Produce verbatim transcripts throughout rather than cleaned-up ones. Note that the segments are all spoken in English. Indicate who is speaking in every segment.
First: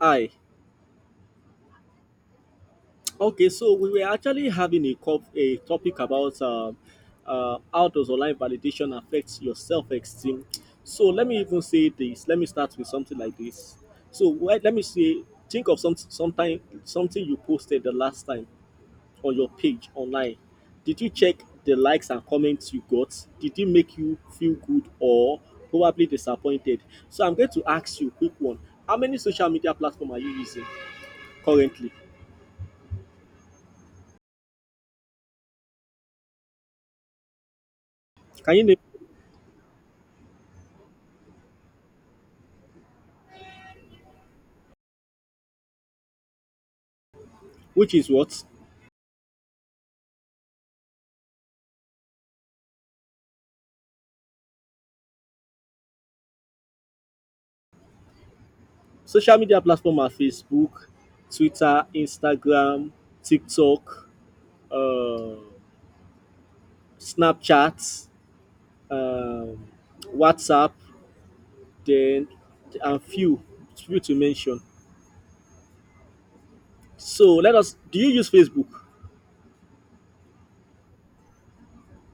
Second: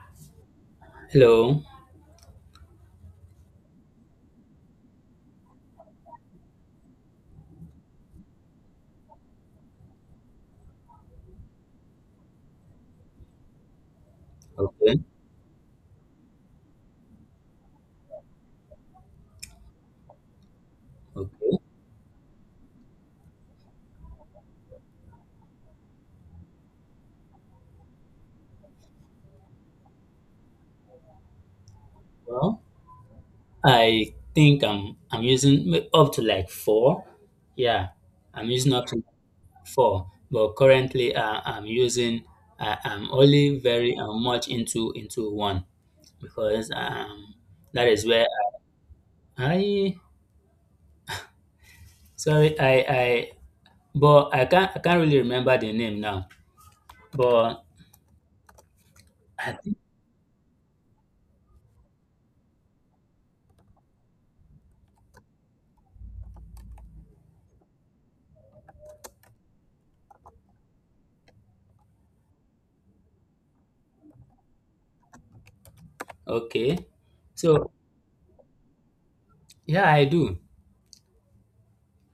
Speaker 1: Hi.
Speaker 2: Hello.
Speaker 1: Okay, so we were actually having a, cop- a topic about um uh, how does online validation affect your self-esteem. So let me even say this. Let me start with something like this. So wh- let me
Speaker 2: Okay.
Speaker 1: say, think of some sometime something you posted the last time on your page online. Did you check
Speaker 2: Okay.
Speaker 1: the likes and comments you got? Did it make you feel good or probably disappointed? So I'm going to ask you a quick one. How many social media platform are you using currently?
Speaker 2: Well, I think I'm I'm using m- up to like four. Yeah, I'm
Speaker 1: Can you
Speaker 2: using
Speaker 1: name?
Speaker 2: up to like four. But currently, uh, I'm using. I I'm only very uh, much into into one because um that
Speaker 1: Which
Speaker 2: is
Speaker 1: is
Speaker 2: where
Speaker 1: what
Speaker 2: I sorry I I but I can't I can't really remember the name now. But
Speaker 1: social
Speaker 2: I
Speaker 1: media
Speaker 2: think.
Speaker 1: platform are Facebook, Twitter, Instagram, TikTok, uh, Snapchat, um, WhatsApp, then and few few to mention.
Speaker 2: Okay.
Speaker 1: So let
Speaker 2: So
Speaker 1: us. Do you use Facebook?
Speaker 2: yeah, I do.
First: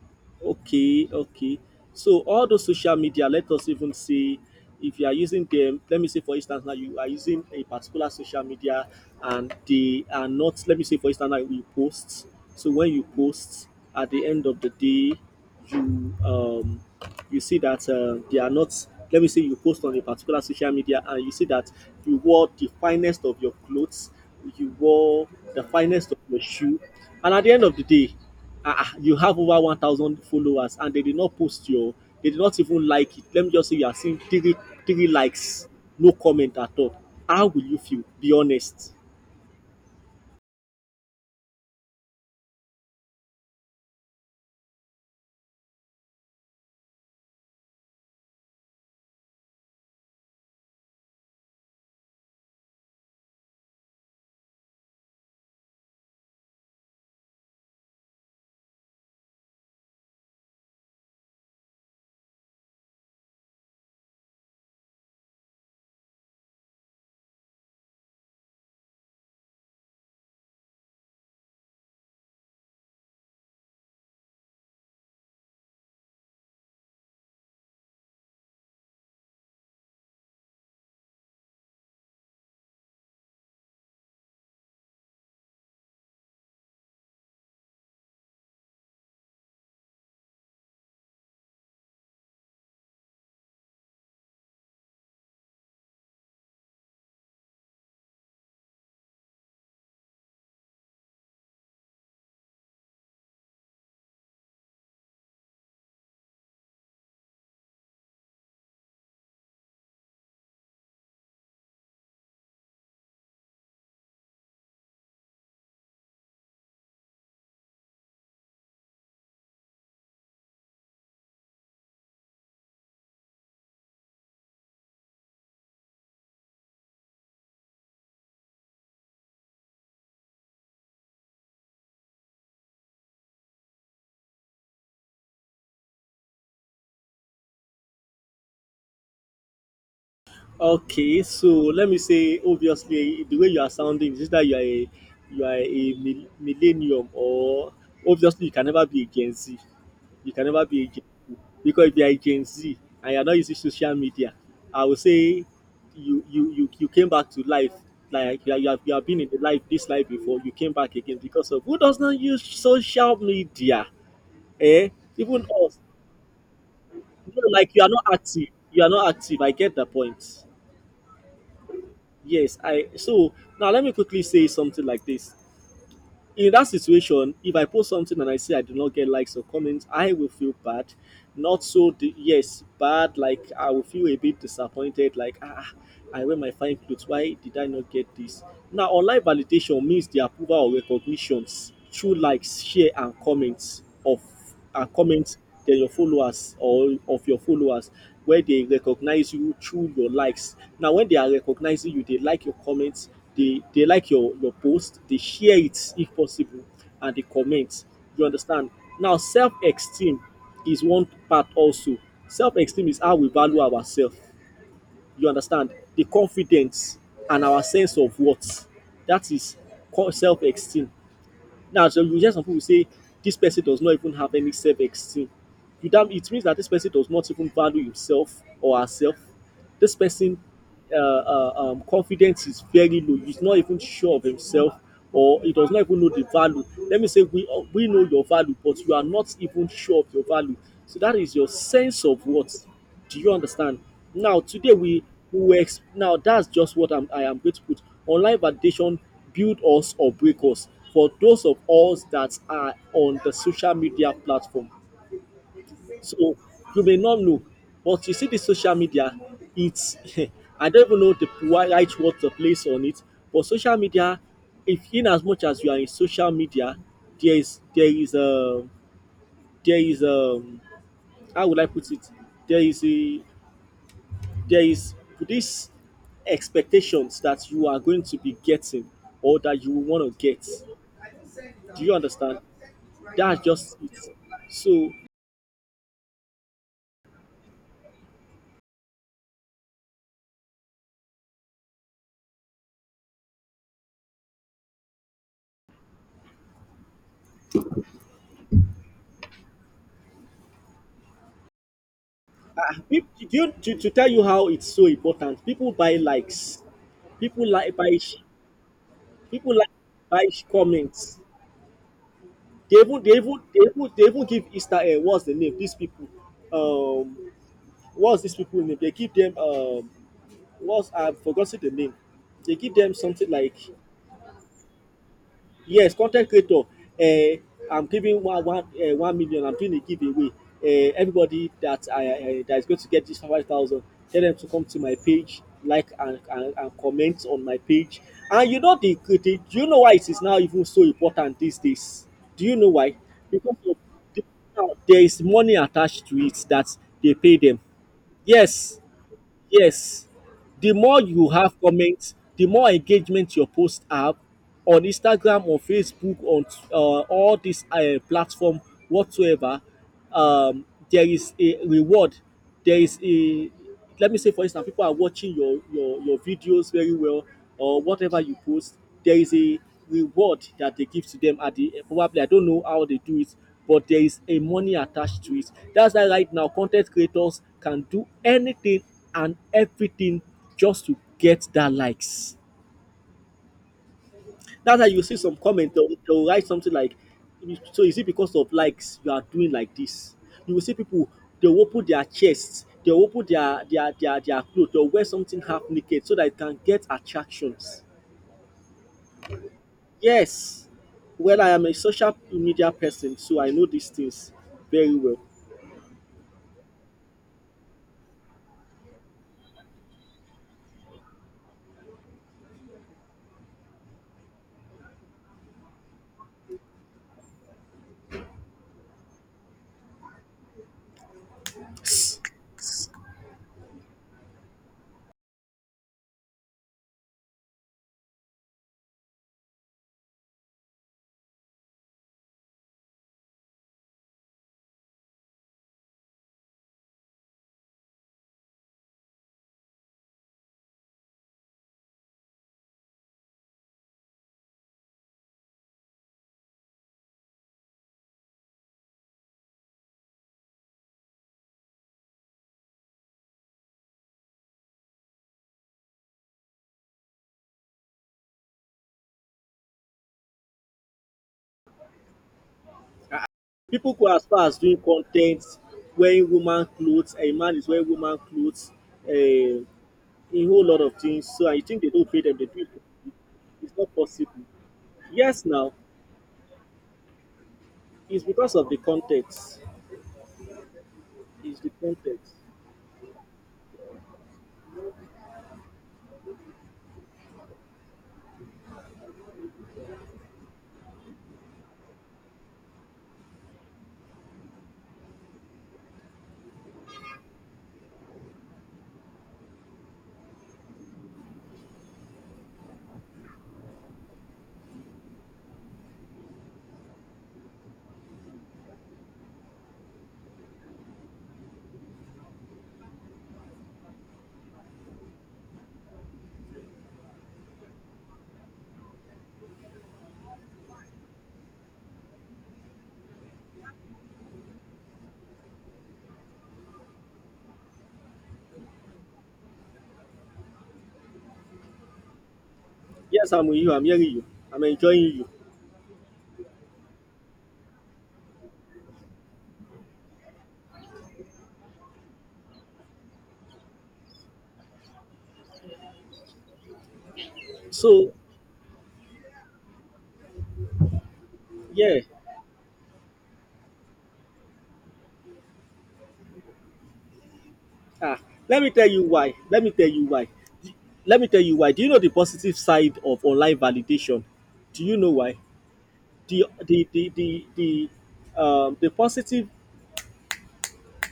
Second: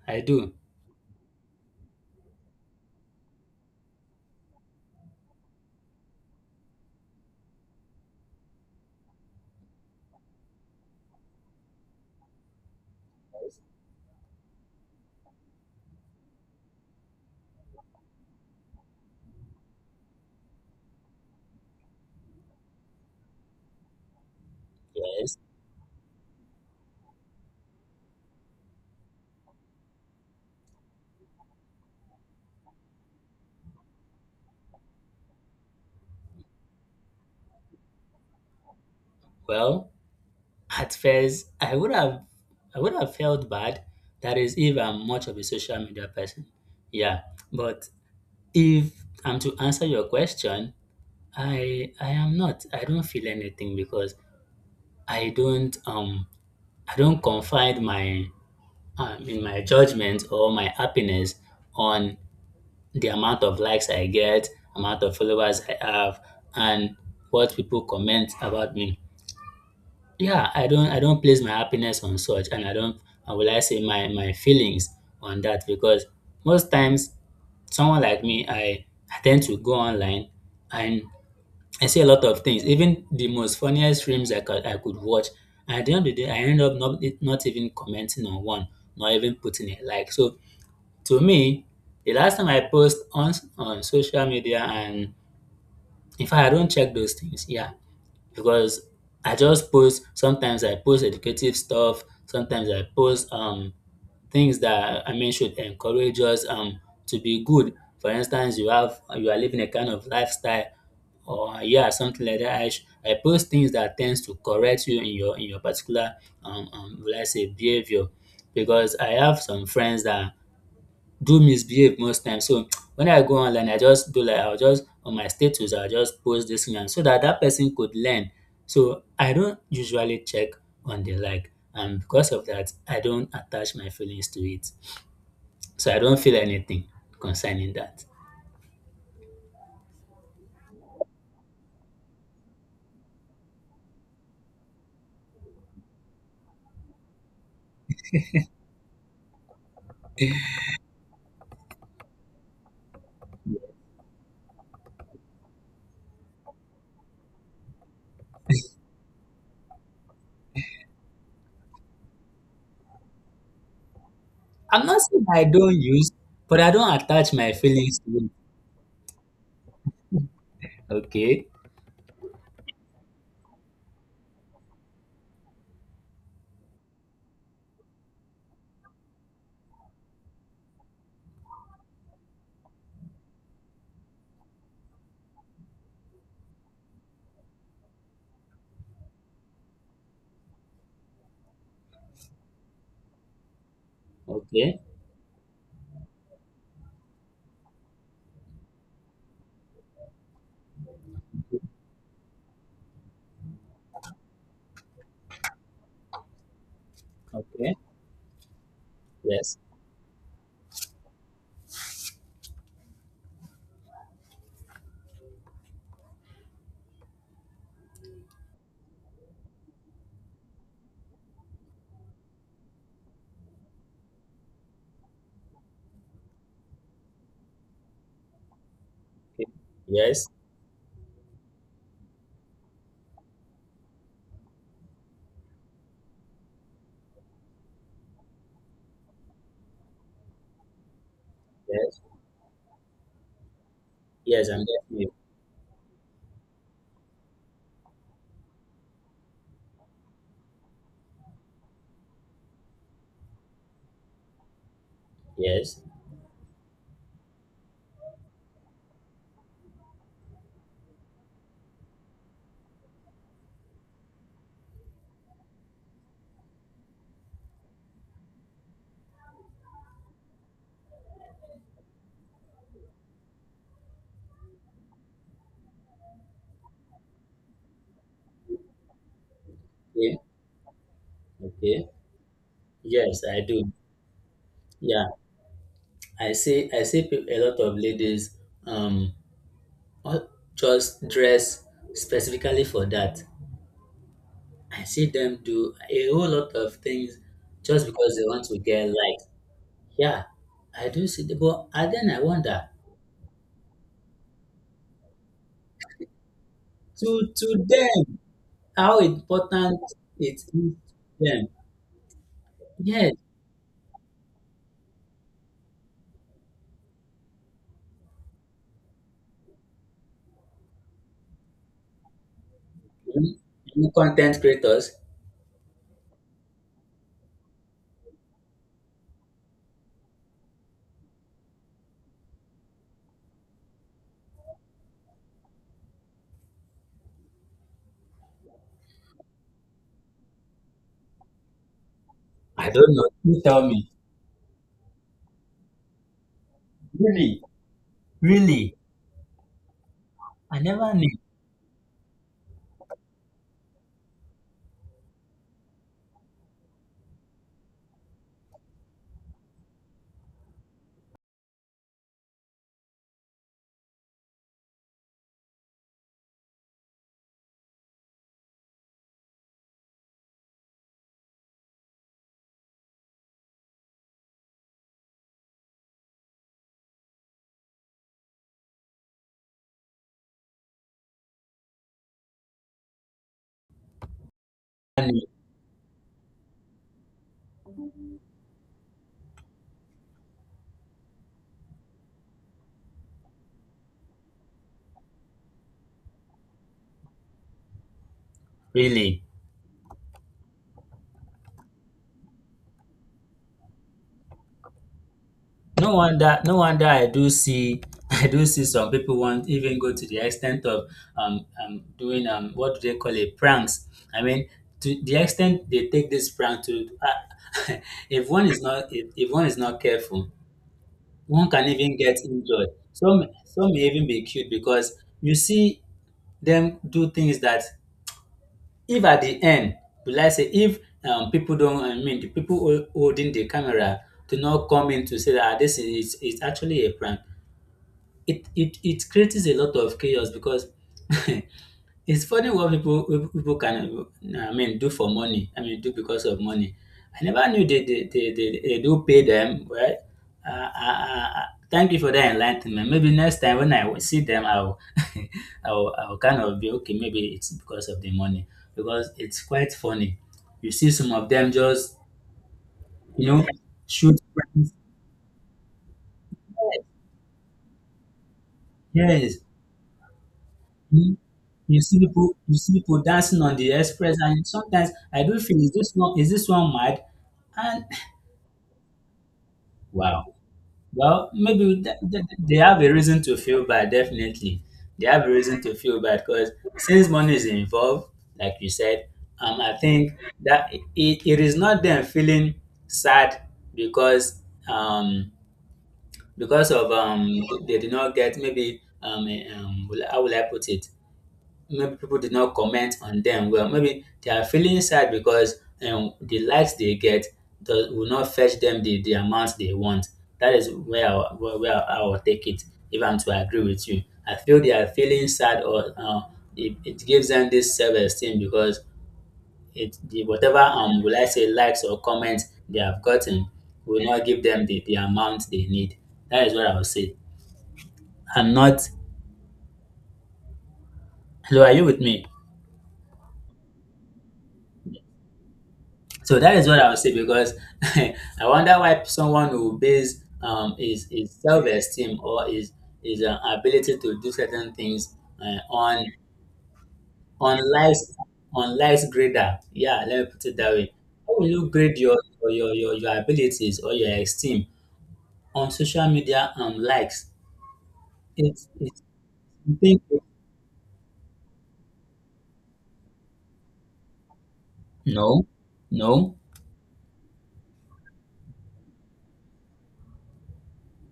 Speaker 2: I do.
Speaker 1: Okay, okay. So all those social media, let us even say if you are using them, let me say for instance now you are using a particular social media and they are not, let me say for instance now you post. So when you post at the end of the day, you um you see that uh, they are not, let me say you post on a particular social media and you see that you wore the finest of your clothes, you wore
Speaker 2: Yes.
Speaker 1: the finest of your shoe, and at the end of the day ah, ah, you have over one thousand followers and they did not post your, they did not even like it, let me just say you are seeing three three likes, no comment at all. How will you feel? Be honest.
Speaker 2: Well, at first, I would have I would have felt bad. That is, if I'm much of a social media person. Yeah. But if I'm to answer your question, I I am not. I don't feel anything because I don't um I don't confide my um, in my judgment or my happiness on the amount of likes I get, amount of followers I have, and what people comment about me. Yeah, I don't I don't place my happiness on such, and I don't, and will I say my my feelings on that because most times someone like me, I, I tend to go online and I see a lot of things, even the most funniest streams I could I could watch, and at the end of the day I end up not not even commenting on one, not even putting a like. So to me, the last time I post on on social media, and in fact I don't check those things, yeah, because I just post. Sometimes I post educative stuff, sometimes I post um things that, I mean, should encourage us um to be good. For instance, you have, you are living a kind of lifestyle, or yeah, something like that. I, sh- I post things that tends to correct you in your in your particular, um, um will I say, behavior, because I have some friends that do misbehave most times. So when I go online, I just do like I'll just on my status, I'll just post this thing, and so that that person could learn. So I don't usually check on the like, and because of that, I don't attach my feelings to it. So I don't feel anything concerning that.
Speaker 1: Okay, so let me say, obviously, the way you are sounding is that you are a you are a mil- millennium, or obviously you can never be a Gen Z. You can never be a Gen Z because if you are a Gen Z and you are not using social media, I would say you you you, you came back to life. Like you, are- you have you have been in the life this life before. You came back again because of who does not use social media,
Speaker 2: I'm
Speaker 1: eh?
Speaker 2: not saying
Speaker 1: Even
Speaker 2: I don't
Speaker 1: us,
Speaker 2: use, but I don't attach
Speaker 1: you know,
Speaker 2: my
Speaker 1: like you are
Speaker 2: feelings
Speaker 1: not
Speaker 2: to it.
Speaker 1: active. You are not active. I get the point.
Speaker 2: Okay,
Speaker 1: Yes, I so now let me quickly say something like this. In that situation, if I post something and I say I do not get likes or comments, I will feel bad. Not so, the, yes, bad. Like I will feel a bit disappointed. Like ah, I wear my fine clothes. Why did I not get this? Now, online validation means the approval or recognitions through likes, share, and comments of
Speaker 2: okay,
Speaker 1: uh, comments than your followers or of your followers where they recognize you through your likes. Now, when they are recognizing you, they like your comments, they, they like your, your post, they share it if possible, and they
Speaker 2: okay.
Speaker 1: comment. You understand? Now, self
Speaker 2: Yes,
Speaker 1: esteem is one part also. Self esteem is how we value ourselves. You understand? The confidence and our sense of worth. That is self esteem. Now, so you hear some people say this person does not even have any self-esteem. You damn, it means that this person does not even value himself or herself.
Speaker 2: okay.
Speaker 1: This
Speaker 2: Yes,
Speaker 1: person uh, uh, um, confidence is very low. He's not even sure of himself, or he does not even know the value. Let me say we uh, we know your value, but you are not even sure of your value. So that is your
Speaker 2: yes,
Speaker 1: sense of what. Do you understand? Now
Speaker 2: yes. I'm
Speaker 1: today
Speaker 2: getting
Speaker 1: we
Speaker 2: you.
Speaker 1: we were ex- now that's just what I'm, I am going to put. Online validation build us or break us. For those of us that are on the social media platform,
Speaker 2: Yes,
Speaker 1: so you may not know, but you see the social media, it's I don't even know the wi- right word to place on it, but social media, if in as much as you are in social media, there is there is a there is a how would I put it? There is a there is this expectations that you are going to be getting or that you want
Speaker 2: okay,
Speaker 1: to get. Do
Speaker 2: okay.
Speaker 1: you understand?
Speaker 2: Yes, I
Speaker 1: That's
Speaker 2: do.
Speaker 1: just it. So
Speaker 2: Yeah. I see I see peop- a lot of ladies, um all- just dress specifically for that. I see them do a whole lot of things just because they want to get likes. Yeah, I do see, the but, and then I wonder,
Speaker 1: Peop- do you, to, to tell you how it's so important, people buy likes,
Speaker 2: to to
Speaker 1: people like buy, sh-
Speaker 2: them how
Speaker 1: people like
Speaker 2: important
Speaker 1: buy
Speaker 2: it is
Speaker 1: sh-
Speaker 2: to
Speaker 1: comments.
Speaker 2: them.
Speaker 1: They even, they
Speaker 2: Yes,
Speaker 1: even, they even, they even give Easter egg. What's the name? These people, um, what's these people name? They give them um, what's I've forgotten the name. They give them something
Speaker 2: mm,
Speaker 1: like
Speaker 2: you content creators.
Speaker 1: yes content creator um I'm giving one one um one million, I'm doing a giveaway, um, everybody that I um that is going to get this five thousand, tell them to come to my page like and and and comment on my page. And you know the the, do you know why it is now even so important these days, do you
Speaker 2: I
Speaker 1: know
Speaker 2: don't
Speaker 1: why?
Speaker 2: know. You
Speaker 1: Because
Speaker 2: tell
Speaker 1: of
Speaker 2: me.
Speaker 1: the, now there is money attached to it, that they pay
Speaker 2: Really,
Speaker 1: them.
Speaker 2: really.
Speaker 1: Yes, yes.
Speaker 2: I
Speaker 1: The
Speaker 2: never
Speaker 1: more
Speaker 2: knew.
Speaker 1: you have comments, the more engagement your posts have on Instagram on Facebook on uh, all this uh, platform whatsoever. Um, there is a reward. There is a, let me say for instance, people are watching your your your videos very well or whatever you post. There is a reward that they give to them at the probably I don't know how they do it, but there is a money attached to it. That's why right now content creators can do anything and everything just to get that likes. That's how
Speaker 2: I
Speaker 1: you
Speaker 2: never
Speaker 1: see
Speaker 2: knew.
Speaker 1: some comment. They'll, they'll write something like, "So is it because of likes you are doing like this?" You will see people, they'll open their chests, they'll open their their their their clothes, they'll wear something half naked so that it can get attractions.
Speaker 2: Really.
Speaker 1: Yes, well, I am a social media person, so I know these things very well.
Speaker 2: No wonder, no wonder I do see, I do see some people want even go to the extent of um, um doing, um what do they call it, pranks. I mean, to the extent they take this prank to, uh, if one is not if, if one is not careful, one can even get injured. Some some may even be killed because you see them do things that, if at the end, will I say, if um people don't, I mean the people hol- holding the camera do not come in to say that, ah, this is it's actually a prank, it it it creates a lot of chaos because it's funny what people what people can, I mean, do for money. I mean, do because of money. I never knew they they, they, they, they do pay them, right. Uh, uh, uh, thank you for that enlightenment. Maybe next time when I see them, I'll I'll, I'll kind of be okay. Maybe it's because of the money, because it's quite funny. You see some of them just, you know
Speaker 1: People go
Speaker 2: shoot
Speaker 1: as far as
Speaker 2: friends.
Speaker 1: doing content, wearing woman clothes, a man is wearing woman clothes,
Speaker 2: Yes, yes.
Speaker 1: eh, a whole lot of
Speaker 2: you
Speaker 1: things. So I
Speaker 2: you
Speaker 1: think they
Speaker 2: see
Speaker 1: don't pay
Speaker 2: people
Speaker 1: them, they
Speaker 2: you
Speaker 1: do
Speaker 2: see
Speaker 1: it.
Speaker 2: people dancing on the
Speaker 1: It's not
Speaker 2: express,
Speaker 1: possible.
Speaker 2: and sometimes I do
Speaker 1: Yes,
Speaker 2: feel,
Speaker 1: now,
Speaker 2: is this one is this one mad? And
Speaker 1: it's because of the context.
Speaker 2: wow. Well,
Speaker 1: It's the
Speaker 2: maybe th- th-
Speaker 1: context.
Speaker 2: they have a reason to feel bad, definitely. They have a reason to feel bad because, since money is involved, like you said, um I think that it, it is not them feeling sad because, um because of um they did not get, maybe, um, eh, um will- how will I put it, maybe people did not comment on them well. Maybe they are feeling sad because, um, the likes they get do, will not fetch them the, the amount they want. That is where I, where, where I will take it, if I'm to agree with you. I feel they are feeling sad, or, uh, it, it gives them this self-esteem because it the, whatever, um will I say, likes or comments they have gotten will not give them the, the amount they need. That is what I would say. I'm not. Hello, are you with me?
Speaker 1: Yes, I'm with you, I'm hearing you, I'm enjoying you.
Speaker 2: So that is what I would say, because I wonder why someone will base, um, his, his self esteem or his, his uh, ability to do certain things, uh, on on
Speaker 1: So,
Speaker 2: life's on life's grader. Yeah, let me put it that way. How will you grade
Speaker 1: yeah.
Speaker 2: your your, your, your your abilities or your esteem on social media and likes?
Speaker 1: Ah, let
Speaker 2: It's
Speaker 1: me tell
Speaker 2: it's
Speaker 1: you why. Let me tell
Speaker 2: something-
Speaker 1: you why. D- Let me tell you why. Do you know the positive side of online validation? Do you know why?
Speaker 2: no, no,
Speaker 1: The the the the the um the positive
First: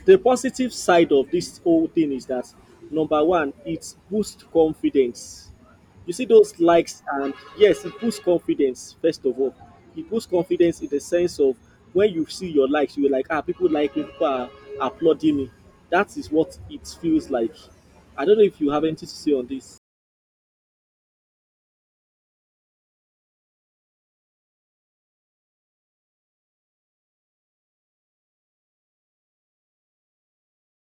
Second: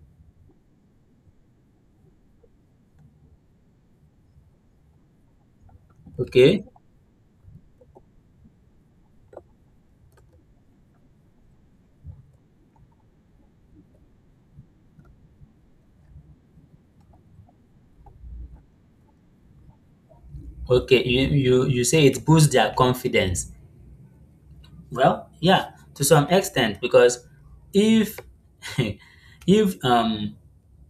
Speaker 1: the positive side of this whole thing is that number one, it boosts confidence. You see those
Speaker 2: okay,
Speaker 1: likes, and yes, it boosts confidence, first of all. It boosts confidence in the sense of when you see your likes, you're like, ah, people like me, people are applauding me. That is what it feels like. I don't know if you have anything to say on this.
Speaker 2: okay. You you you say it boosts their confidence. Well, yeah, to some extent, because if if um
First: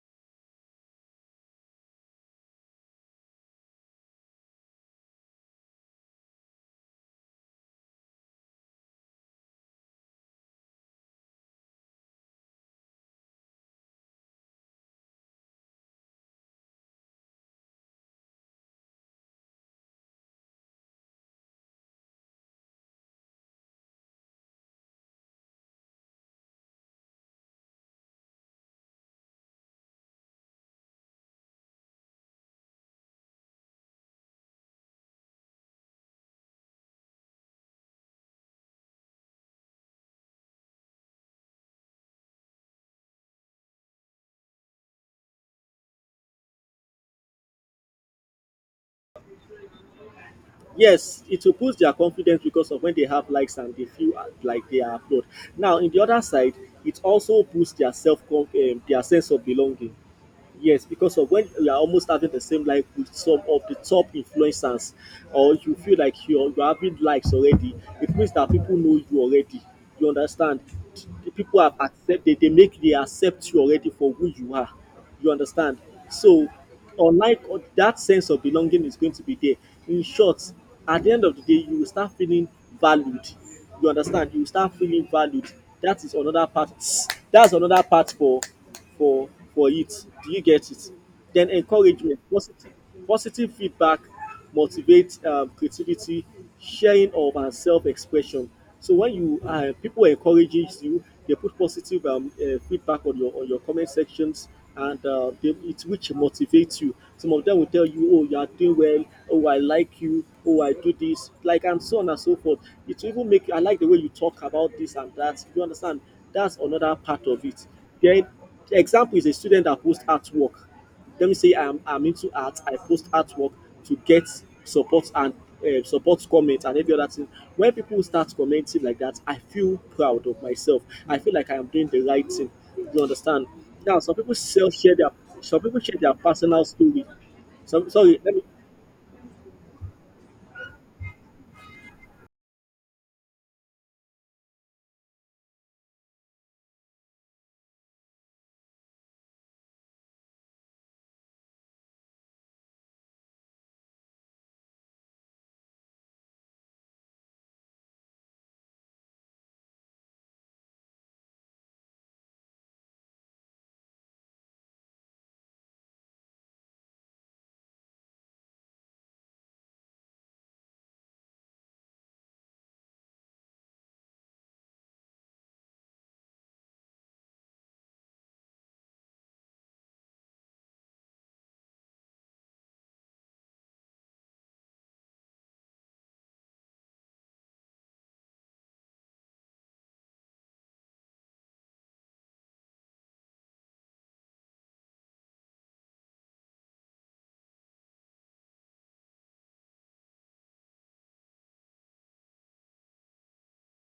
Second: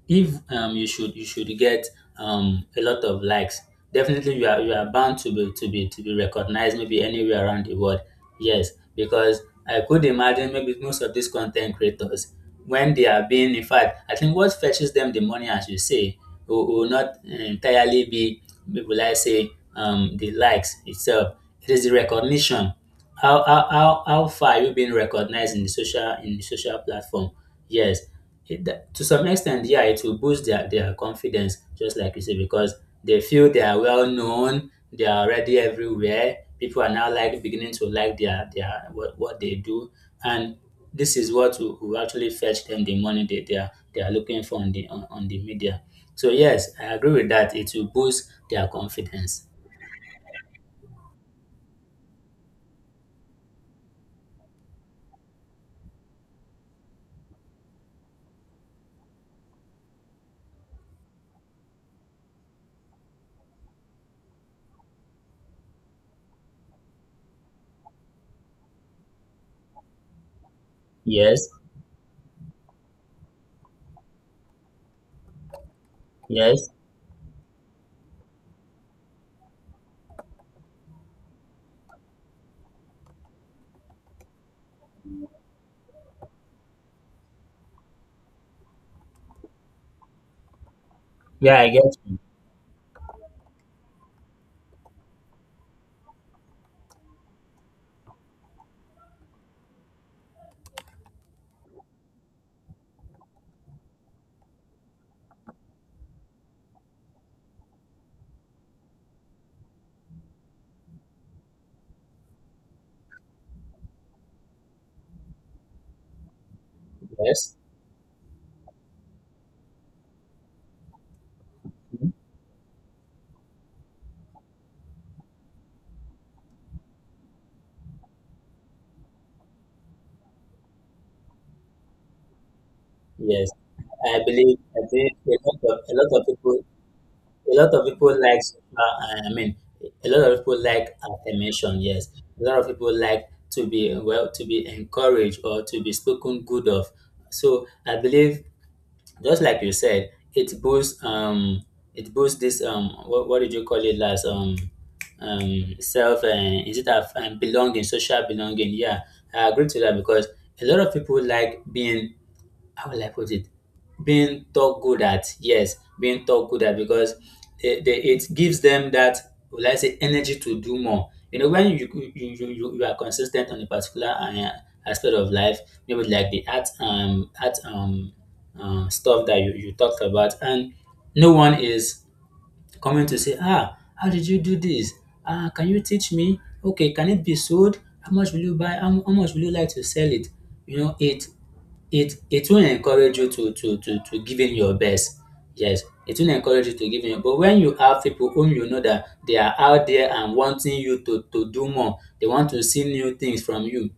Speaker 2: if um you should you should get um a lot of likes, definitely you are you are bound to be to be to be recognized maybe anywhere around the world. Yes, because I could imagine maybe most of these content creators, when they are being in fact I think what fetches them the money, as you say, will, will not entirely be, will I say, um the likes itself. It is the recognition. How how how, how, far are you being recognized in the social in the social platform? Yes, it that, to some extent, yeah, it will boost their their confidence, just like you say, because they feel they are well known, they are already everywhere. People are now like beginning to like their their what, what they do, and this is what will, will actually fetch them the money they, they are they are looking for on the on, on the media. So yes, I agree with that. It will boost their confidence.
Speaker 1: Yes, it will boost their confidence because of when they have likes and they feel uh, like they are applauded. Now, in the other side, it also boosts their self, um, their sense of belonging. Yes, because of when you are almost having the same life with some of the top influencers, or you feel like you're, you're having likes already, it means that people know you already. You understand? The
Speaker 2: Yes,
Speaker 1: people have accepted, they make they accept you already for who you are. You understand? So,
Speaker 2: yes,
Speaker 1: unlike o- that sense of belonging is going to be there. In short, at the end of the day, you will start feeling valued. You understand? You will start feeling valued. That is another part. That's another part for for for it. Do you get it? Then
Speaker 2: yeah, I get
Speaker 1: encouragement,
Speaker 2: you.
Speaker 1: positive positive feedback motivates um, creativity, sharing of and self-expression. So when you uh, people encourages you, they put positive um, uh, feedback on your on your comment sections, and uh, they, it which motivates you. Some of them will tell you, oh you are doing well, oh I like you, oh I do this like and so on and so forth. It will even make you, I like the way you talk about this and that, you understand? That's another part of
Speaker 2: Yes,
Speaker 1: it. Then the example is a student that posts artwork. Let me say I'm I'm into art. I post artwork to get support and uh, support comments and every other thing. When people start commenting like that, I feel proud of myself. I feel like I am doing the right thing. You understand?
Speaker 2: yes.
Speaker 1: Now some
Speaker 2: I
Speaker 1: people
Speaker 2: believe
Speaker 1: sell
Speaker 2: I
Speaker 1: share
Speaker 2: believe
Speaker 1: their
Speaker 2: a lot
Speaker 1: some
Speaker 2: of
Speaker 1: people
Speaker 2: a
Speaker 1: share their
Speaker 2: lot of people
Speaker 1: personal story.
Speaker 2: a lot of
Speaker 1: Some
Speaker 2: people
Speaker 1: sorry, let
Speaker 2: like
Speaker 1: me
Speaker 2: uh, i mean a lot of people like affirmation, yes, a lot of people like to be, well, to be encouraged or to be spoken good of. So I believe, just like you said, it boosts um it boosts this, um what, what did you call it last, um um self, and is it a, um, belonging, social belonging, yeah. I agree to that, because a lot of people like being, how will I put it, being taught good at, yes, being taught good at, because they, they, it gives them that, will I say, energy to do more. You know, when you, you, you, you you are consistent on a particular, uh, aspect of life, maybe like the art um art um uh, stuff that you, you talked about, and no one is coming to say, ah, how did you do this? Ah, can you teach me? Okay, can it be sold? How much will you buy? How, how much will you like to sell it? You know, it it it will encourage you to to to to giving your best. Yes, it will encourage you to giving your but when you have people whom you know that they are out there and wanting you to to do more, they want to see new things from you.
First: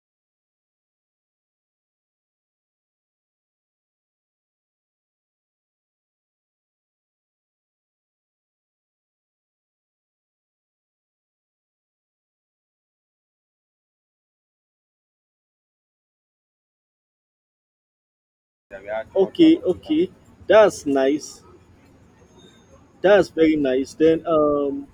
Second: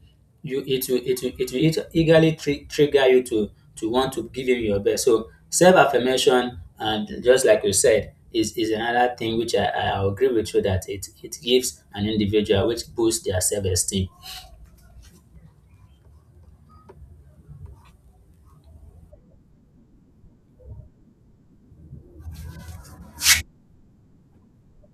Speaker 2: You it will it will it will eag- eagerly tri- trigger you to to want to give him your best. So self affirmation, and just like you said, is is another thing which I, I agree with you that it it gives an individual, which boosts their self esteem.
Speaker 1: okay, okay. That's nice. That's very nice. Then um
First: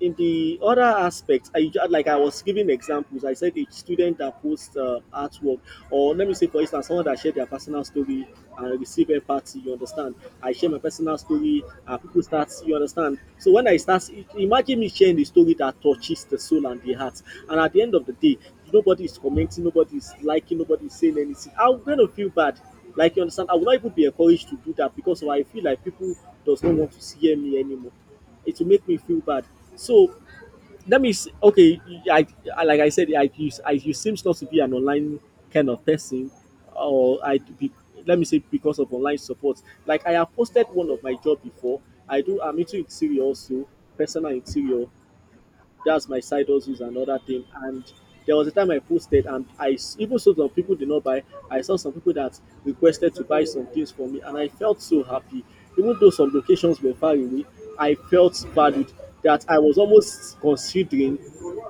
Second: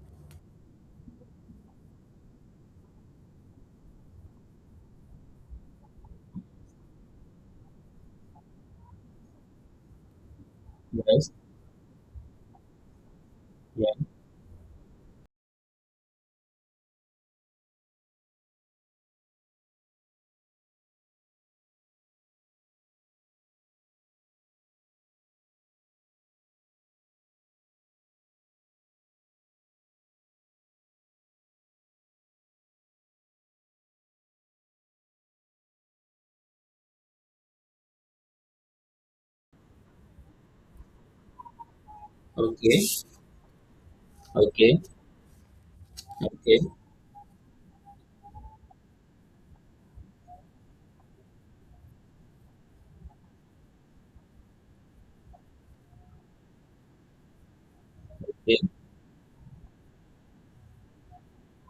Speaker 1: in the other aspects, I ju- like I was giving examples. I said a student that posts uh, artwork, or let me say, for instance, someone that shared their personal story and receive empathy. You understand? I share my personal
Speaker 2: Yes.
Speaker 1: story, and people start. You understand? So when I
Speaker 2: Yeah.
Speaker 1: start, imagine me sharing the story that touches the soul and the heart, and at the end of the day, nobody is commenting, nobody is liking, nobody is saying anything. I'm gonna feel bad. Like you understand, I will not even be encouraged to do that because I feel like people does not want to hear me anymore, it will make me feel bad. So that means okay. I, I like I said, I you, I you seems not to be an online kind of person, or I be, let me say because of online support. Like I have posted one of my job before. I do. I'm into
Speaker 2: Okay.
Speaker 1: interior also, personal
Speaker 2: Okay.
Speaker 1: interior, that's my side hustles and other thing, and there was a time I posted and i s- even so some people did not buy. I saw some people that requested to buy some things for me and I felt so happy, even though some locations were far away. I felt
Speaker 2: Okay.
Speaker 1: valued, that I was almost considering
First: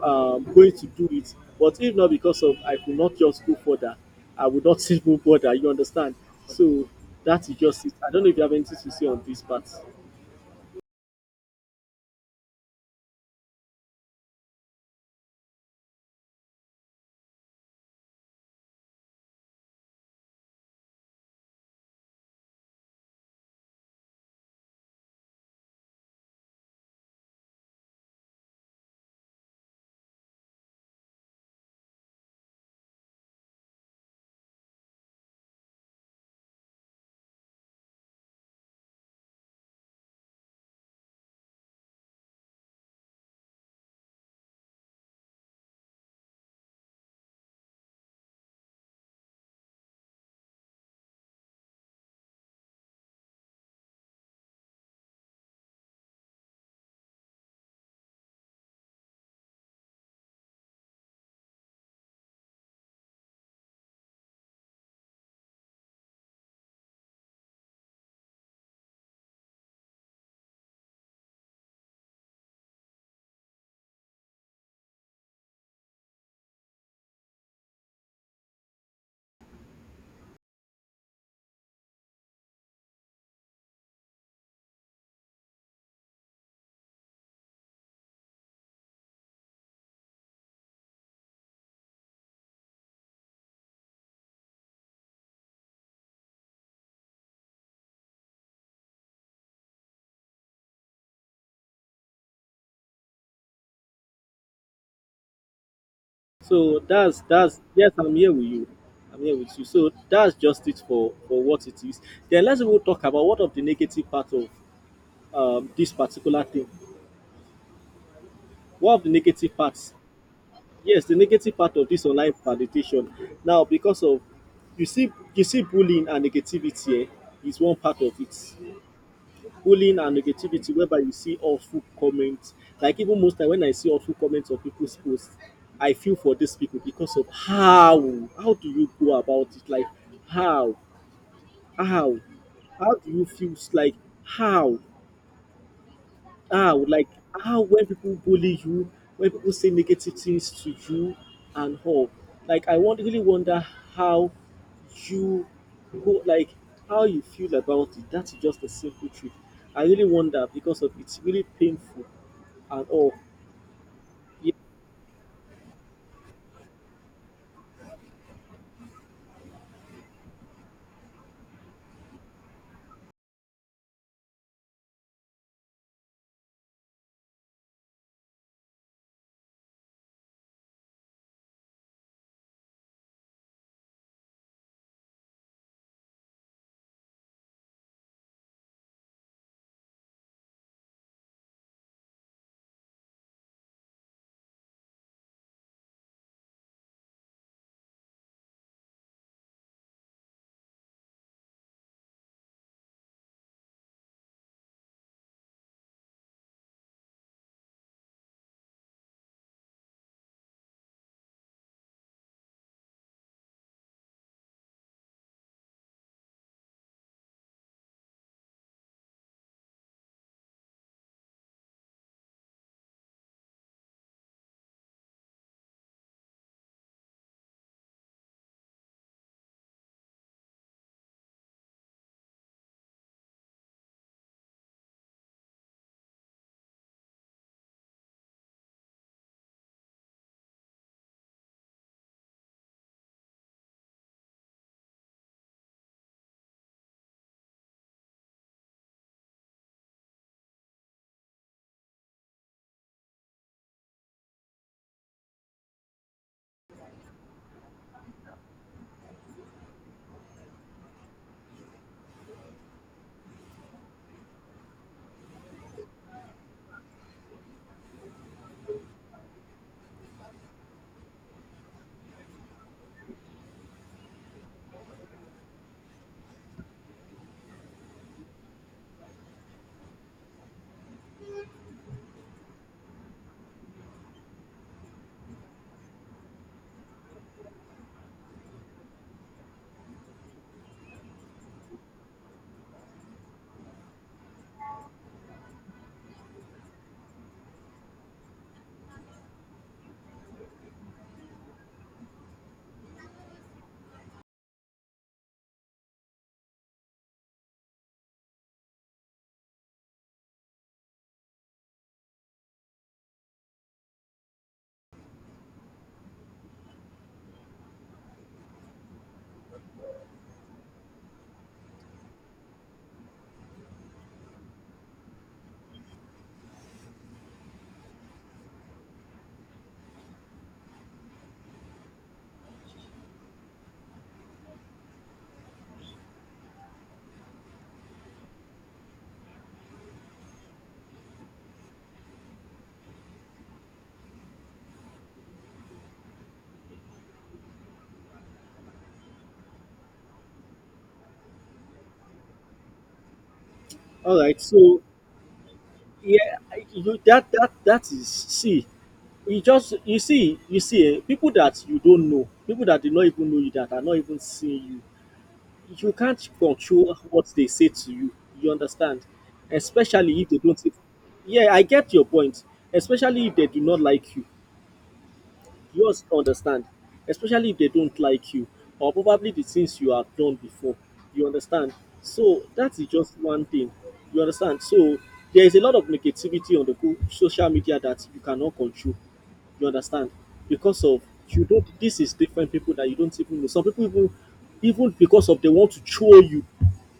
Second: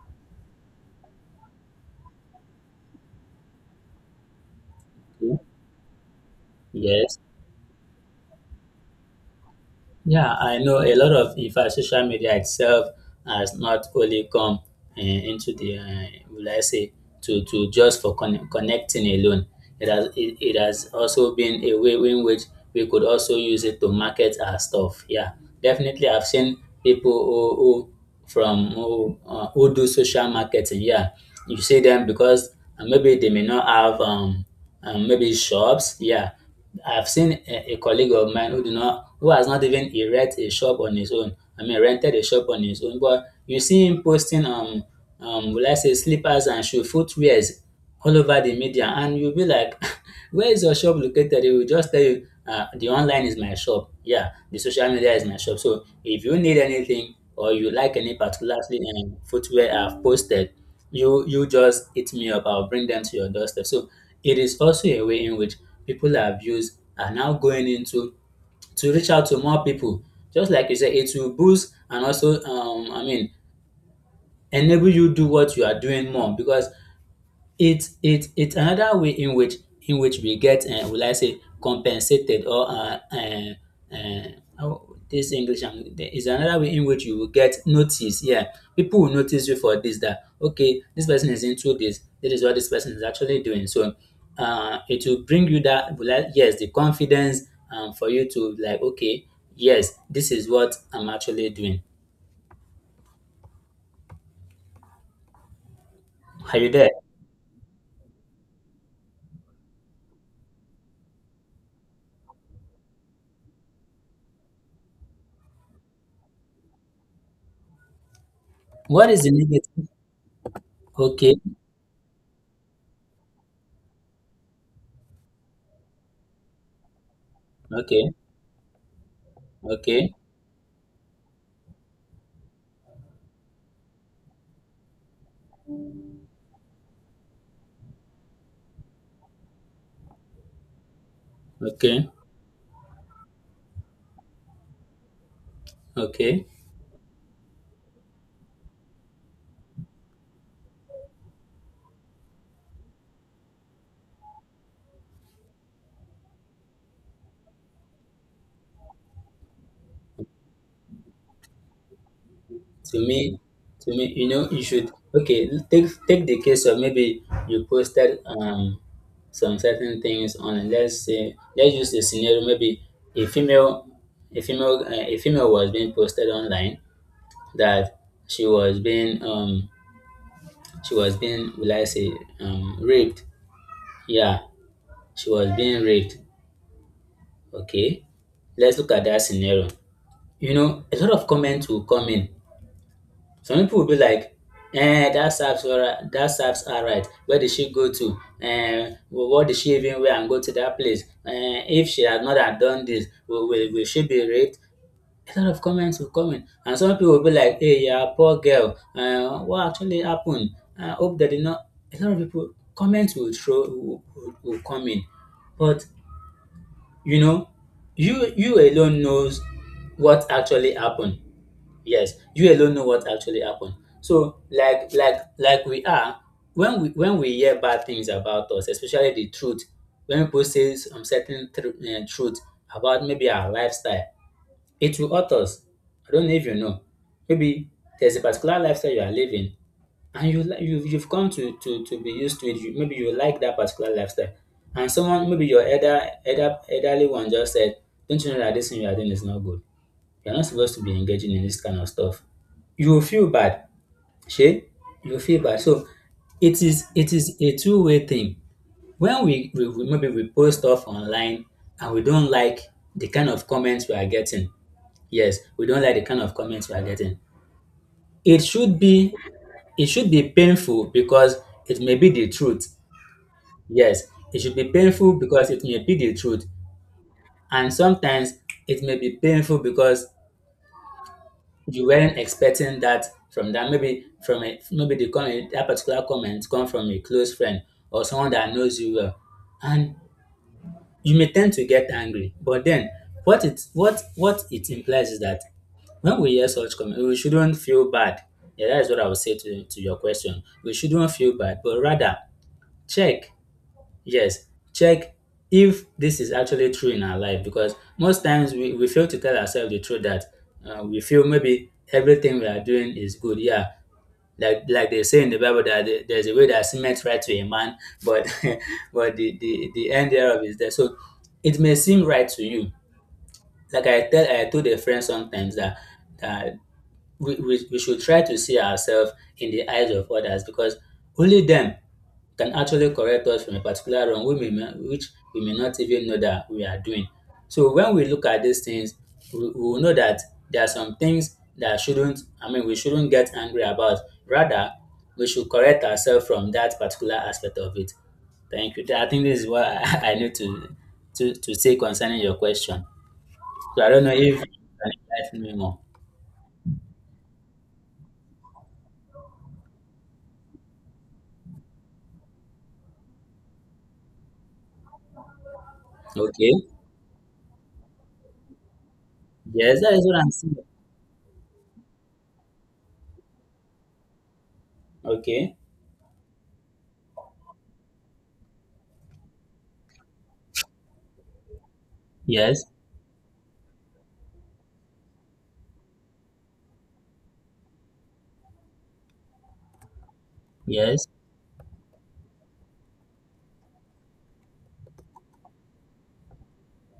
Speaker 1: um, going to do it, but if not because of I could not just go further, I would not even bother, you understand. So
Speaker 2: Yes.
Speaker 1: that is just it. I don't know if you have anything to say on this part.
Speaker 2: Yeah, I know a lot of, in fact, social media itself has not only come uh, into the, uh, will I say, to, to just for con- connecting alone. It has, it, it has also been a way in which we could also use it to market our stuff. Yeah, definitely. I've seen people who, who from who, uh, who do social marketing. Yeah, you see them because, uh, maybe they may not have, um, um, maybe shops. Yeah, I've seen a, a colleague of mine who did not, who has not even erect a shop on his own. I mean, rented a shop on his own. But you see him posting, um, um, will I say, slippers and shoe footwears all over the media, and you'll be like, "Where is your shop located?" He will just tell you, uh, "The online is my shop. Yeah, the social media is my shop. So if you need anything or you like any particular um, footwear I've posted, you you just hit me up. I'll bring them to your doorstep. So it is also a way in which people have used, are now going into to reach out to more people. Just like you said, it will boost, and also um i mean enable you do what you are doing more because it it it's another way in which in which we get um will I say compensated or um um um how this English am is another way in which you will get notice. Yeah, people will notice you for this, that okay, this person is into this, this is what this person is actually doing. So um it will bring you that, will I, yes, the confidence um for you to like okay, yes, this is what I'm actually doing. Are you
Speaker 1: So
Speaker 2: there?
Speaker 1: that's that's yes, I'm here with you. I'm here with you. So that's just it for for what it is. Then let's even talk about what of the negative part of um, this particular thing. What of
Speaker 2: What
Speaker 1: the
Speaker 2: is the
Speaker 1: negative
Speaker 2: negative?
Speaker 1: parts? Yes, the
Speaker 2: Okay,
Speaker 1: negative part of this online validation. Now, because of you see, you see bullying and negativity, eh, is one part of
Speaker 2: okay,
Speaker 1: it. Bullying
Speaker 2: okay,
Speaker 1: and negativity whereby you see awful comments. Like even most time when I see awful comments on people's posts, I feel for these people because of how how do you go about it? Like how,
Speaker 2: okay,
Speaker 1: how how do you feel like, how
Speaker 2: okay.
Speaker 1: ah like how, when people bully you, when people say negative things to you and all, like I want really wonder how you go, like how you feel about it, that's just a simple truth. I really wonder because of it's really painful and
Speaker 2: to
Speaker 1: all.
Speaker 2: me to me you know,
Speaker 1: Yeah.
Speaker 2: you should okay, take take the case of maybe you posted um some certain things on, let's say, let's use the scenario maybe a female, a female uh, a female was being posted online, that she was being um she was being, will I say, um raped. Yeah, she was being raped, okay. Let's look at that scenario. You know, a lot of comments will come in. Some people will be like, "eh, dat serves dat serves her right, where did she go to, um what did she even wear and go to that place, um if she had not had done this, will will will she be raped?" A lot of comments will come in, and some people will be like, "hey you are a poor girl," um "what actually happened?" I "hope that did not". A lot of people comments will throw, will will will come in, but you know, you you alone knows what actually happened. Yes, you alone know what actually happened. So, like, like, like we are, when we when we hear bad things about us, especially the truth, when people say some certain tru- eh, truth about maybe our lifestyle, it will hurt us. I don't know if you know. Maybe there's a particular lifestyle you are living, and you li- you you've come to to to be used to it. You, maybe you like that particular lifestyle, and someone, maybe your elder elder elderly one just said, "Don't you know that this thing you are doing is not good. You're not supposed to be engaging in this kind of stuff." You will feel bad. Shay, you will feel bad. So it is it is a two-way thing. When we, we, we maybe we post stuff online and we don't like the kind of comments we are getting. Yes, we don't like the kind of comments we are getting. It should be it should be painful because it may be the truth. Yes, it should be painful because it may be the truth. And sometimes it may be painful because you weren't expecting that from that, maybe from a, maybe the comment, that particular comment come from a close friend or someone that knows you well, and you may tend to get angry, but then what it what what it implies is that when we hear such comment, we shouldn't feel bad. Yeah, that is what I would say to, to your question. We shouldn't feel bad, but rather check. Yes, check if this is actually true in our life, because most times we, we fail to tell ourselves the truth that uh, we feel maybe everything we are doing is good. Yeah, like like they say in the Bible, that there- there's a way that cement right to a man, but but the, the, the end thereof is there. So it may seem right to you. Like I tell I told a friend sometimes that, that we, we, we should try to see ourselves in the eyes of others, because only them can actually correct us from a particular wrong we may not, which we may not even know that we are doing. So when we look at these things, we, we will know that there are some things that shouldn't, I mean, we shouldn't get angry about. Rather, we should correct ourselves from that particular aspect of it. Thank you. I think this is what I, I need to, to to say concerning your question. So I don't know
Speaker 1: All
Speaker 2: if you
Speaker 1: right, so
Speaker 2: can enlighten me more.
Speaker 1: yeah, I- you that that that is, see, you just, you see, you see eh, people that you don't know, people that do not even know you, that are not even seeing you. You can't
Speaker 2: Okay.
Speaker 1: control what they say to you. You understand?
Speaker 2: Yes, that is what
Speaker 1: Especially if
Speaker 2: I'm
Speaker 1: they
Speaker 2: saying.
Speaker 1: don't. If, yeah, I get your point. Especially if they do not like you.
Speaker 2: Okay.
Speaker 1: You also understand. Especially if they don't like you, or probably the things you have done before. You understand? So
Speaker 2: Yes,
Speaker 1: that is just one thing. You understand? So there is a lot of negativity on the go- social media that you cannot control. You understand? Because of
Speaker 2: yes,
Speaker 1: you don't. This is different people that you don't even know. Some people even, even because of they want to troll you,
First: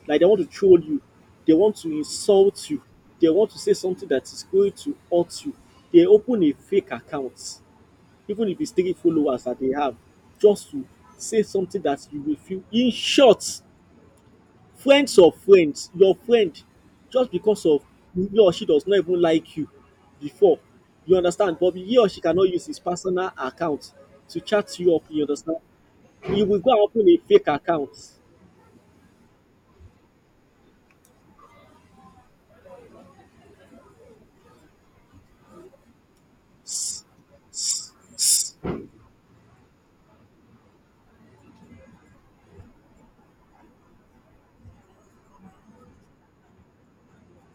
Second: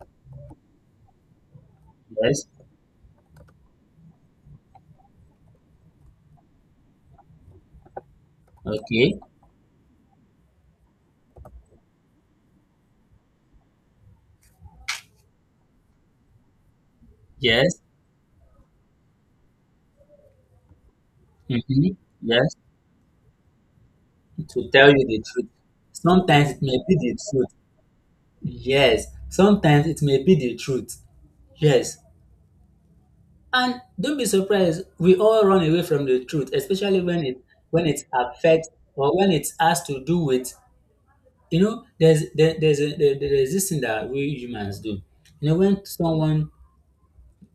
Speaker 1: like they want to troll you, they want to
Speaker 2: yes,
Speaker 1: insult you, they want to say something that is going to hurt you. They open a fake account, even if it's three
Speaker 2: okay,
Speaker 1: followers that they have, just to say something that you will feel. In short, friends of friends, your friend, just because
Speaker 2: yes,
Speaker 1: of he or she does not even like you before, you understand, but
Speaker 2: mm-hmm,
Speaker 1: he or she cannot
Speaker 2: yes,
Speaker 1: use his personal account to
Speaker 2: to
Speaker 1: chat
Speaker 2: tell
Speaker 1: you up,
Speaker 2: you the
Speaker 1: you
Speaker 2: truth.
Speaker 1: understand? He
Speaker 2: Sometimes
Speaker 1: will
Speaker 2: it
Speaker 1: go
Speaker 2: may
Speaker 1: and
Speaker 2: be
Speaker 1: open
Speaker 2: the
Speaker 1: a fake
Speaker 2: truth.
Speaker 1: account.
Speaker 2: Yes, sometimes it may be the truth. Yes. And don't be surprised, we all run away from the truth, especially when it when it affects, or when it has to do with, you know, there's there, there's a, there, there's this thing that we humans do. You know, when someone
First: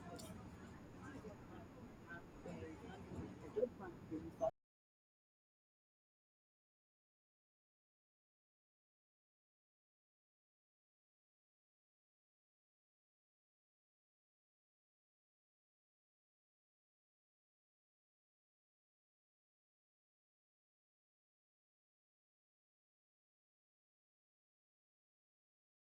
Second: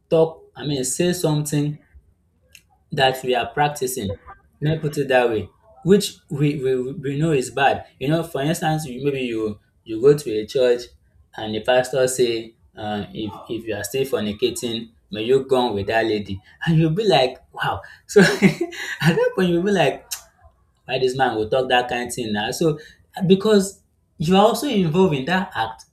Speaker 2: talk, I mean, say something that we are practicing. Let me put it that way, which we, we, we know is bad. You know, for instance, you, maybe you you go to a church and the pastor say, uh, if if you are still fornicating, may you go with that lady, and you'll be like, wow. So at that point, you'll be like, why this man will talk that kind of thing now? So because you are also involved in that act.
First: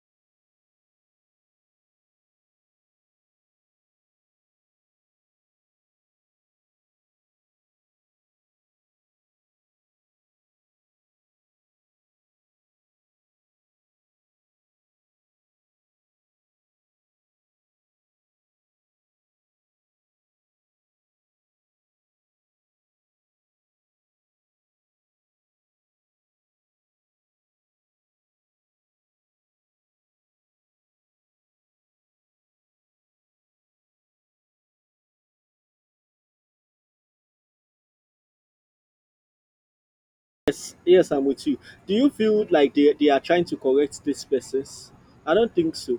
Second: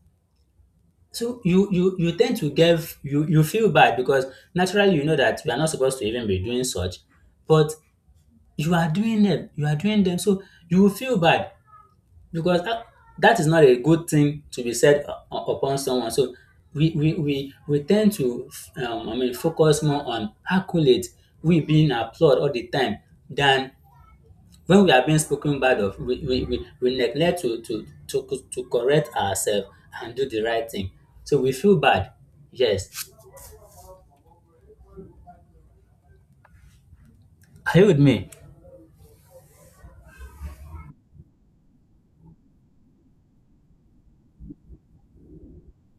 Speaker 2: So you you you tend to give, you you feel bad because naturally you know that you are not supposed to even be doing such, but you are doing them, you are doing them so you will feel bad, because that, that is not a good thing to be said u- u- upon someone. So we we we, we tend to um, I mean focus more on accolades, we being applauded all the time, than when we are being spoken bad of, we we, we, we neglect to, to to to correct ourselves and do the right thing. So we feel bad. Yes, are you with me?
Speaker 1: Yes, yes, I'm with you. Do you feel like they, they are trying to correct these persons? I don't think so.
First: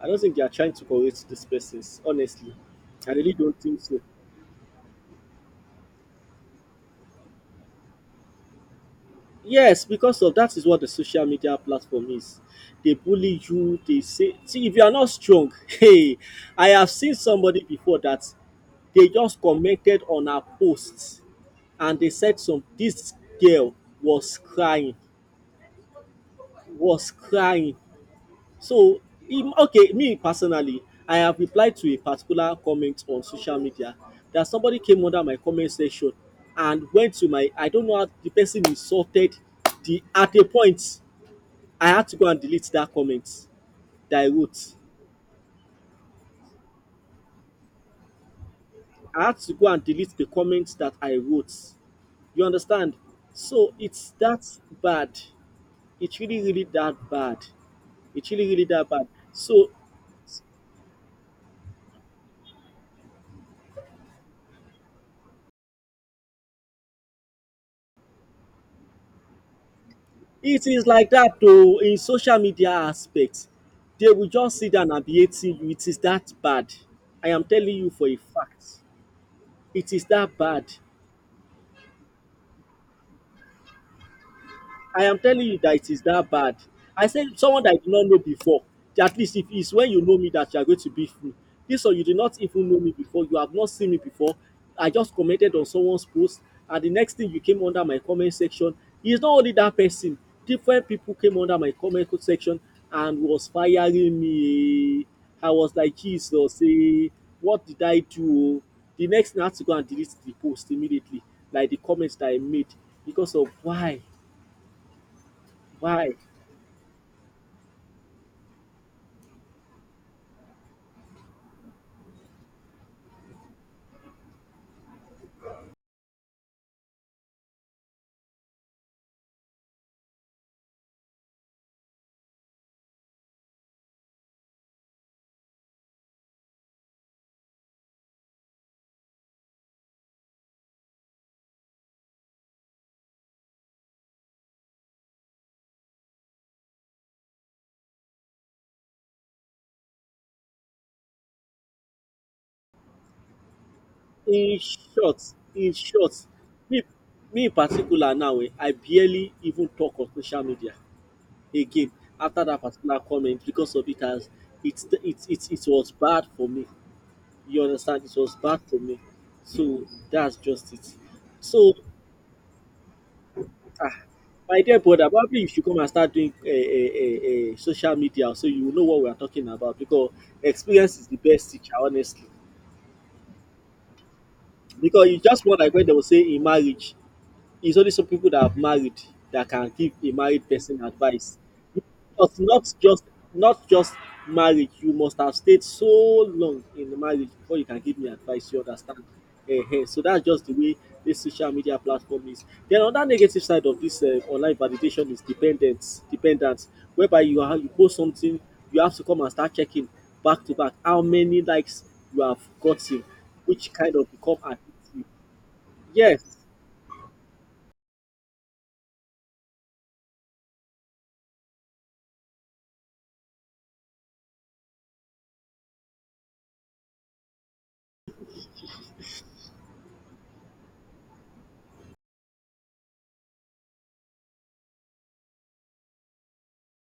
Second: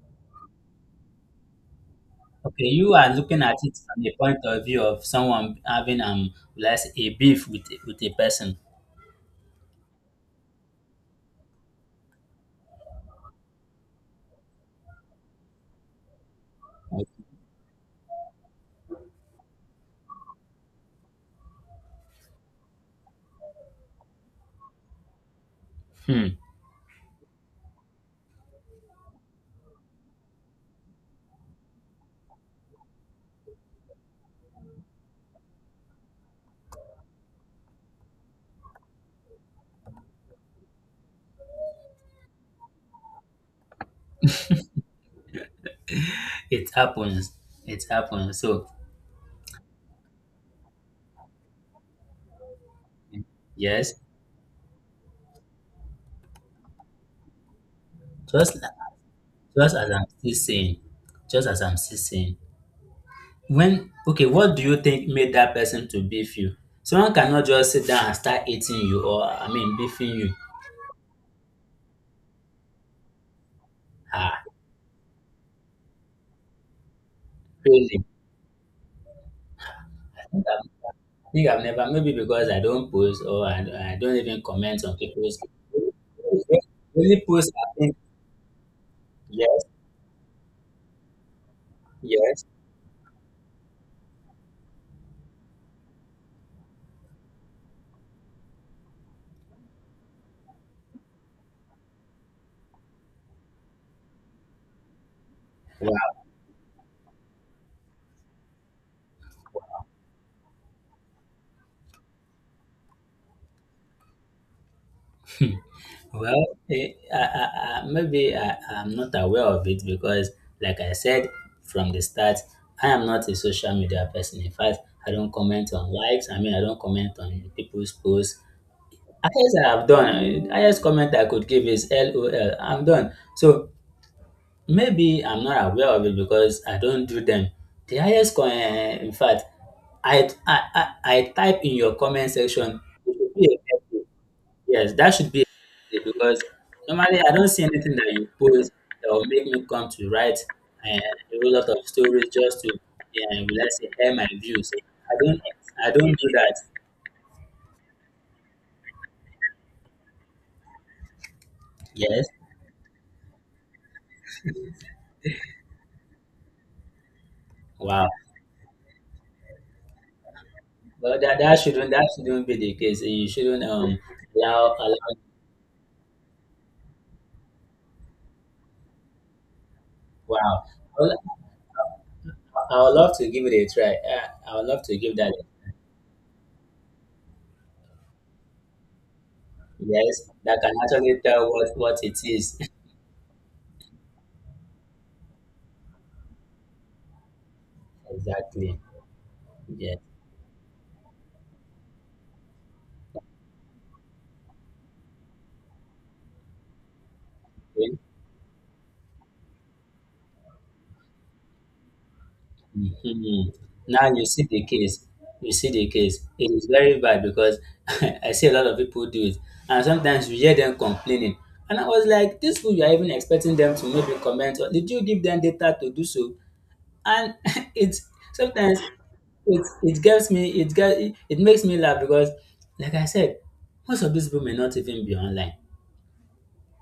Speaker 1: I don't think they are trying to correct these persons, honestly.
Speaker 2: Okay, you are
Speaker 1: I really
Speaker 2: looking at
Speaker 1: don't
Speaker 2: it
Speaker 1: think so.
Speaker 2: from the point of view of someone having um let's say, a beef with with a person.
Speaker 1: Yes, because of that is what the social media platform is. They bully you, they say, see if you are not strong, hey, I have seen somebody before that they just commented on her posts and they said some, this girl was crying,
Speaker 2: Hmm.
Speaker 1: was crying. So, im okay, me personally, I have replied to a particular comment on social media that somebody came under my comment section and went to my, I don't know how the person insulted the, at a point I had to go and delete that comment that I wrote.
Speaker 2: It happens. It happens. So
Speaker 1: I had to go and delete the comment that I wrote. You understand? So
Speaker 2: yes,
Speaker 1: it's that bad. It's really, really that bad. It's really,
Speaker 2: just
Speaker 1: really that bad. So,
Speaker 2: just as I'm still saying, just as I'm still saying, when okay, what do you think made that person to beef you? Someone cannot just sit down and start eating you, or I mean beefing you.
Speaker 1: it is like that, oh, in social media aspect they will
Speaker 2: Ah,
Speaker 1: just sit down and be hating you, it is that bad. I am telling you
Speaker 2: really?
Speaker 1: for a fact, it is that bad.
Speaker 2: I think I've never, maybe because I don't post, or I, I don't even comment on
Speaker 1: I am
Speaker 2: people's.
Speaker 1: telling you that it
Speaker 2: The
Speaker 1: is that bad. I
Speaker 2: only
Speaker 1: said
Speaker 2: post
Speaker 1: someone
Speaker 2: I
Speaker 1: that I did
Speaker 2: think,
Speaker 1: not know before. At least if
Speaker 2: yes,
Speaker 1: it's when you know me that you are going to be free. This, or you did not
Speaker 2: yes.
Speaker 1: even know me before. You have not seen me before. I just commented on someone's post, and the next thing you came under my comment section. It's not only that person. Different people came under my comment section and was firing me. I was like,
Speaker 2: Wow.
Speaker 1: Jesus, eh, what did I do, oh? The next thing I had to go and delete the post immediately, like the comments that I made, because of why, why.
Speaker 2: Well, eh, I, I, I, maybe I, I'm not aware of it because, like I said from the start, I am not a social media person. In fact, I don't comment on likes. I mean, I don't comment on people's posts. I guess I have done. eh, Highest comment I could give is LOL. I'm done. So maybe I'm not aware of it because I don't do them. The highest, co- eh, in fact, I, I I I type in your comment section. It should be a. Yes, that should be a, because normally I don't see anything that you post that will make me come to write eh, a whole lot of stories just to, yeah, let's say air my
Speaker 1: In
Speaker 2: views. I
Speaker 1: short,
Speaker 2: don't
Speaker 1: in
Speaker 2: I don't
Speaker 1: short,
Speaker 2: do that.
Speaker 1: me, me in particular now, um, I barely even talk on social media again
Speaker 2: Yes.
Speaker 1: after that particular comment because of it has, it it it it was bad for me. You understand?
Speaker 2: Wow.
Speaker 1: It was bad for me. So that's just it.
Speaker 2: Well, that, that
Speaker 1: So
Speaker 2: shouldn't that shouldn't be the case. You shouldn't
Speaker 1: ah,
Speaker 2: um
Speaker 1: my
Speaker 2: allow
Speaker 1: dear
Speaker 2: allow.
Speaker 1: brother, probably you should come and start doing uh, uh, uh, social media so you will know what we are talking about, because
Speaker 2: Wow.
Speaker 1: experience is
Speaker 2: Well,
Speaker 1: the best teacher, honestly.
Speaker 2: I would love to give it a try. Uh, I would love to
Speaker 1: Because
Speaker 2: give
Speaker 1: it's
Speaker 2: that. a-.
Speaker 1: just more like when they will say in marriage, it's only some people that have married that can give a
Speaker 2: Yes,
Speaker 1: married
Speaker 2: that can
Speaker 1: person
Speaker 2: actually
Speaker 1: advice.
Speaker 2: tell what what it
Speaker 1: Because
Speaker 2: is.
Speaker 1: not just not just marriage, you must have stayed so long in the marriage before you can give me advice. You
Speaker 2: Exactly.
Speaker 1: understand? Eh-heh.
Speaker 2: Yeah.
Speaker 1: So that's just the way this social media platform is. Then another negative side of this uh, online validation is dependence, dependence, whereby you are, you post something, you have to come and start checking back to back how many likes you have gotten,
Speaker 2: Mhm.
Speaker 1: which kind
Speaker 2: Now
Speaker 1: of
Speaker 2: you
Speaker 1: become
Speaker 2: see the
Speaker 1: addictive.
Speaker 2: case. You see the case.
Speaker 1: Yes.
Speaker 2: It is very bad because I see a lot of people do it, and sometimes you hear them complaining. And I was like, these people, you are even expecting them to maybe comment. Or did you give them data to do so? And it's sometimes it it gets me it get it makes me laugh because like I said, most of these people may not even be online.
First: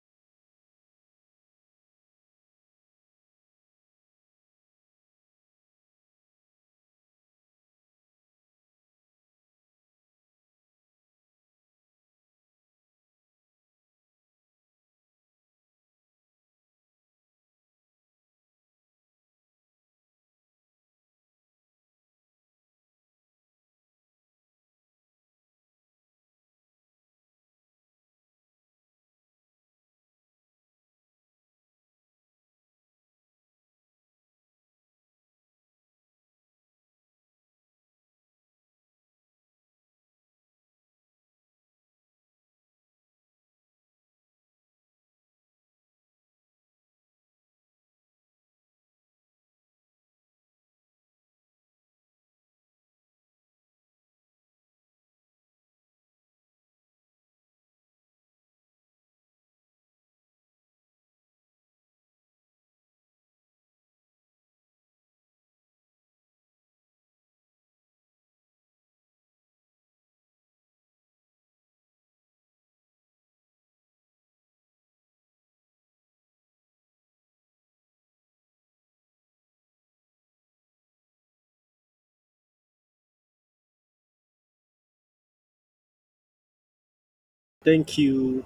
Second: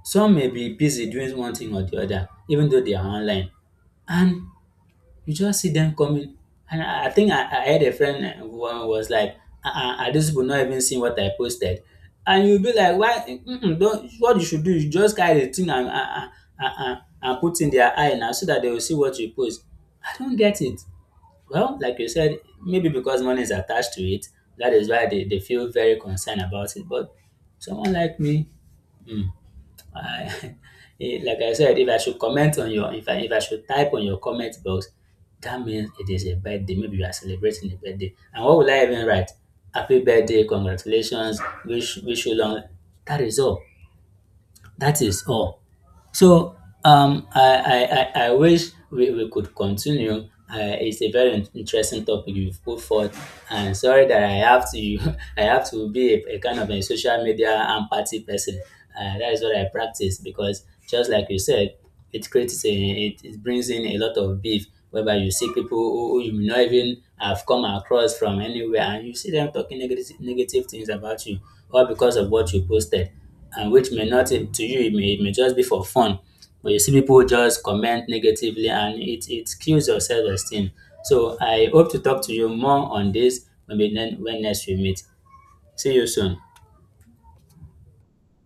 Speaker 2: Some may be busy doing one thing or the other, even though they are online. And you just see them coming. And i, I think I, I had a friend uh, who was like, uh-uh, are these people not even seeing what I posted? And you'll be like, why, mm-mm, don't, what you should do is just carry the thing and uh, uh, uh, uh, and put in their eye now, so that they will see what you post. I don't get it. Well, like you said, maybe because money is attached to it, that is why they, they feel very concerned about it. But someone like me, hmm, I, eh, like I said, if I should comment on your, if I, if I should type on your comment box, that means it is a birthday. Maybe you are celebrating a birthday. And what will I even write? Happy birthday, congratulations, wish, wish you long. That is all. That is all. So um, I, I, I, I wish we, we could continue. Uh, it's a very in- interesting topic you've put forth, and sorry that I have to I have to be a, a kind of a social media and party person. Uh, that is what I practice, because just like you said, it creates a, it, it brings in a lot of beef, whereby you see people who, who you may not even have come across from anywhere, and you see them talking negative negative things about you all because of what you posted, and which may not, to you it may, it may just be for fun, but you see people just comment negatively and it it kills your self-esteem. So I hope to talk to you more on this, maybe then when next we meet. See you soon.
Speaker 1: Thank you.